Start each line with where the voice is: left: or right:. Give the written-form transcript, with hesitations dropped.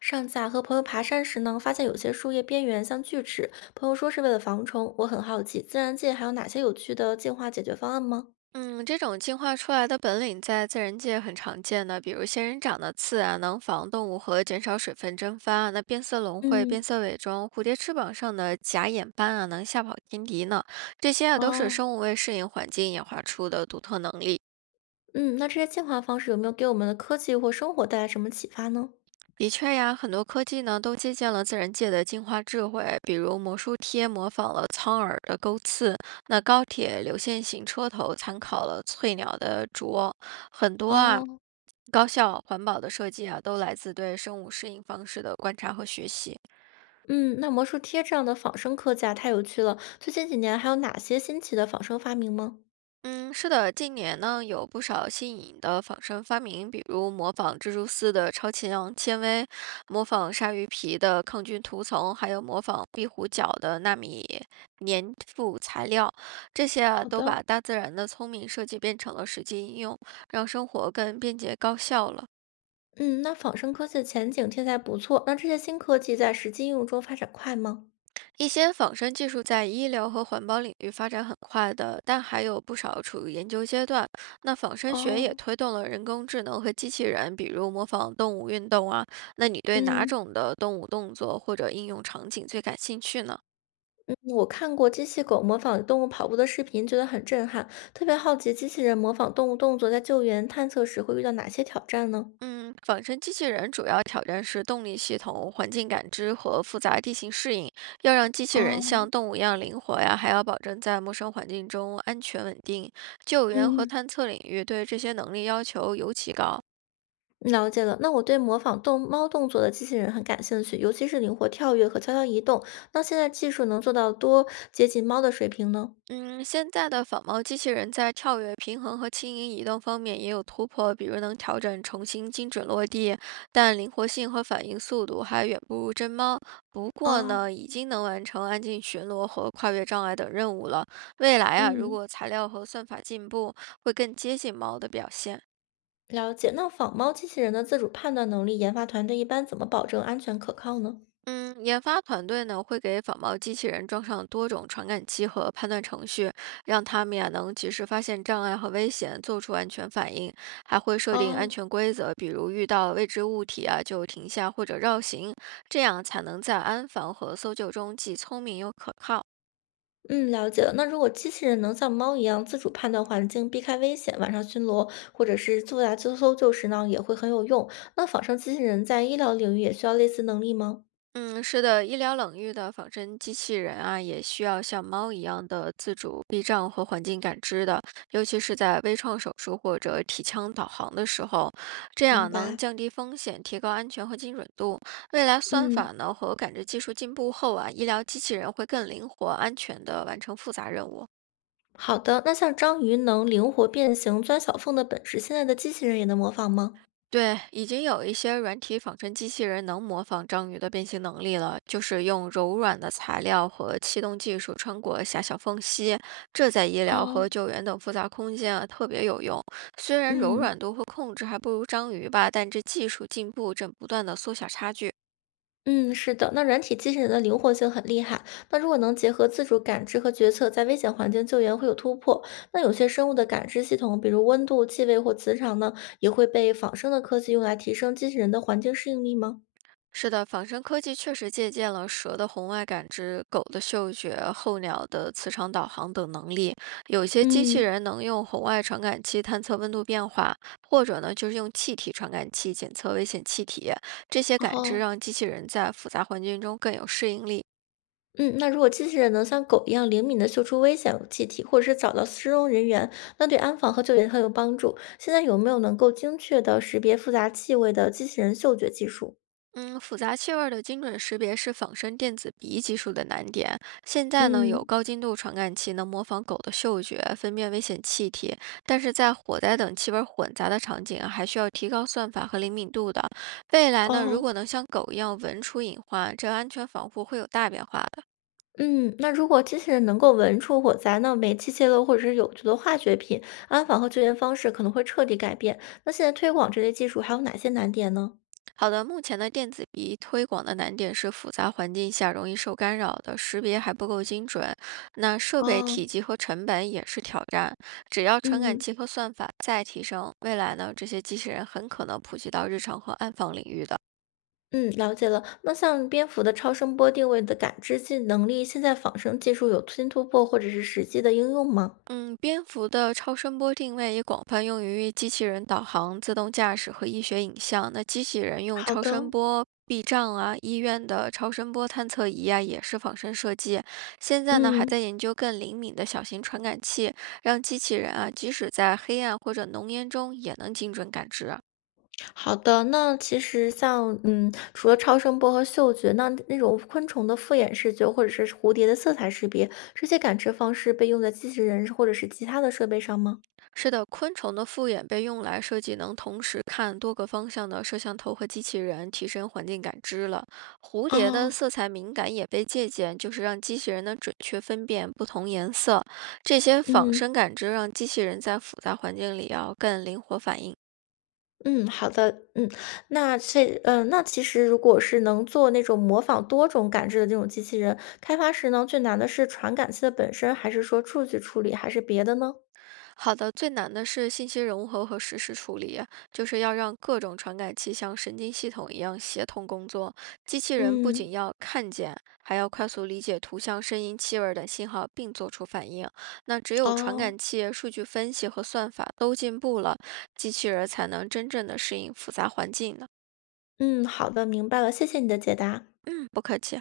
left: 上次啊，和朋友爬山时呢，发现有些树叶边缘像锯齿，朋友说是为了防虫。我很好奇，自然界还有哪些有趣的进化解决方案吗？
right: 嗯，这种进化出来的本领在自然界很常见的，比如仙人掌的刺啊，能防动物和减少水分蒸发啊那变色龙会变
left: 嗯，
right: 色伪装，蝴蝶翅膀上的假眼斑啊，能吓跑天敌呢。这些啊都是
left: 哦，
right: 生物为适应环境演化出的独特能力。
left: 嗯，那这些进化方式有没有给我们的科技或生活带来什么启发呢？
right: 的确呀，很多科技呢都借鉴了自然界的进化智慧，比如魔术贴模仿了苍耳的钩刺，那高铁流线型车头参考了翠鸟的啄，很多啊
left: 哦，
right: 高效环保的设计啊，都来自对生物适应方式的观察和学习。
left: 嗯，那魔术贴这样的仿生科技啊，太有趣了。最近几年还有哪些新奇的仿生发明吗？
right: 嗯，是的，近年呢有不少新颖的仿生发明，比如模仿蜘蛛丝的超强纤维，模仿鲨鱼皮的抗菌涂层，还有模仿壁虎角的纳米粘附材料，这些啊
left: 好
right: 都
left: 的。
right: 把大自然的聪明设计变成了实际应用，让生活更便捷高效了。
left: 嗯，那仿生科技的前景听起来不错。那这些新科技在实际应用中发展快吗？
right: 一些仿生技术在医疗和环保领域发展很快的，但还有不少处于研究阶段。那仿生学也
left: 哦，
right: 推动了人工智能和机器人，比如模仿动物运动啊。那你对哪
left: 嗯，
right: 种的动物动作或者应用场景最感兴趣呢？
left: 我看过机器狗模仿动物跑步的视频，觉得很震撼，特别好奇机器人模仿动物动作在救援探测时会遇到哪些挑战呢？
right: 嗯，仿生机器人主要挑战是动力系统、环境感知和复杂地形适应。要让机器人
left: 哦，
right: 像动物一样灵活呀，还要保证在陌生环境中安全稳定。救援和
left: 嗯，
right: 探测领域对这些能力要求尤其高。
left: 了解了。那我对模仿动猫动作的机器人很感兴趣，尤其是灵活跳跃和悄悄移动。那现在技术能做到多接近猫的水平呢？
right: 嗯，现在的仿猫机器人在跳跃、平衡和轻盈移动方面也有突破，比如能调整重新精准落地，但灵活性和反应速度还远不如真猫。不过
left: 哦，
right: 呢，已经能完成安静巡逻和跨越障碍等任务了。未来啊，如
left: 嗯，
right: 果材料和算法进步，会更接近猫的表现。
left: 了解。那仿猫机器人的自主判断能力，研发团队一般怎么保证安全可靠呢？
right: 嗯，研发团队呢会给仿冒机器人装上多种传感器和判断程序，让他们呀能及时发现障碍和危险，做出安全反应。还会设定安
left: 哦。
right: 全规则，比如遇到未知物体啊就停下或者绕行，这样才能在安防和搜救中既聪明又可靠。
left: 嗯，了解了。那如果机器人能像猫一样自主判断环境，避开危险，晚上巡逻，或者是作答搜救时呢，也会很有用。那仿生机器人在医疗领域也需要类似能力吗？
right: 嗯，是的，医疗领域的仿真机器人啊，也需要像猫一样的自主避障和环境感知的，尤其是在微创手术或者体腔导航的时候，这
left: 明
right: 样能
left: 白。
right: 降低风险，提高安全和精准度。未来算
left: 嗯，
right: 法呢和感知技术进步后啊，医疗机器人会更灵活、安全地完成复杂任务。
left: 好的。那像章鱼能灵活变形、钻小缝的本事，现在的机器人也能模仿吗？
right: 对，已经有一些软体仿真机器人能模仿章鱼的变形能力了，就是用柔软的材料和气动技术穿过狭小缝隙，这在医疗
left: 哦，
right: 和救援等复杂空间啊特别有用。虽然柔
left: 嗯。
right: 软度和控制还不如章鱼吧，但这技术进步正不断的缩小差距。
left: 嗯，是的，那软体机器人的灵活性很厉害。那如果能结合自主感知和决策，在危险环境救援会有突破。那有些生物的感知系统，比如温度、气味或磁场呢，也会被仿生的科技用来提升机器人的环境适应力吗？
right: 是的，仿生科技确实借鉴了蛇的红外感知、狗的嗅觉、候鸟的磁场导航等能力。有些机器
left: 嗯，
right: 人能用红外传感器探测温度变化，或者呢就是用气体传感器检测危险气体。这些感知
left: 哦，
right: 让机器人在复杂环境中更有适应力。
left: 嗯，那如果机器人能像狗一样灵敏地嗅出危险气体，或者是找到失踪人员，那对安防和救援很有帮助。现在有没有能够精确地识别复杂气味的机器人嗅觉技术？
right: 嗯，复杂气味儿的精准识别是仿生电子鼻技术的难点。现在呢，有
left: 嗯，
right: 高精度传感器能模仿狗的嗅觉，分辨危险气体，但是在火灾等气味儿混杂的场景啊还需要提高算法和灵敏度的。未来呢，如
left: 哦。
right: 果能像狗一样闻出隐患，这安全防护会有大变化的。
left: 嗯，那如果机器人能够闻出火灾，那煤气泄漏或者是有毒的化学品，安防和救援方式可能会彻底改变。那现在推广这类技术还有哪些难点呢？
right: 好的，目前的电子鼻推广的难点是复杂环境下容易受干扰的识别还不够精准，那设备
left: 哦，
right: 体积和成本也是挑战。只要传感
left: 嗯
right: 器和算法再提升，未来呢，这些机器人很可能普及到日常和暗访领域的。
left: 嗯，了解了。那像蝙蝠的超声波定位的感知技能力，现在仿生技术有新突破或者是实际的应用吗？
right: 嗯，蝙蝠的超声波定位也广泛用于机器人导航、自动驾驶和医学影像。那机器人用
left: 好
right: 超声
left: 的，
right: 波避障啊，医院的超声波探测仪啊，也是仿生设计。现在呢，还
left: 嗯。
right: 在研究更灵敏的小型传感器，让机器人啊，即使在黑暗或者浓烟中也能精准感知。
left: 好的，那其实像，嗯，除了超声波和嗅觉，那那种昆虫的复眼视觉或者是蝴蝶的色彩识别，这些感知方式被用在机器人或者是其他的设备上吗？
right: 是的，昆虫的复眼被用来设计能同时看多个方向的摄像头和机器人，提升环境感知了。蝴蝶的
left: 哦，
right: 色彩敏感也被借鉴，就是让机器人能准确分辨不同颜色。这些仿
left: 嗯
right: 生感知让机器人在复杂环境里要更灵活反应。
left: 嗯，好的，嗯，那这那其实如果是能做那种模仿多种感知的这种机器人，开发时呢，最难的是传感器的本身，还是说数据处理，还是别的呢？
right: 好的，最难的是信息融合和实时处理，就是要让各种传感器像神经系统一样协同工作。机器人不仅
left: 嗯，
right: 要看见，还要快速理解图像、声音、气味儿等信号，并做出反应。那只有传
left: 哦，
right: 感器、数据分析和算法都进步了，机器人儿才能真正的适应复杂环境呢。
left: 嗯，好的，明白了，谢谢你的解答。
right: 嗯，不客气。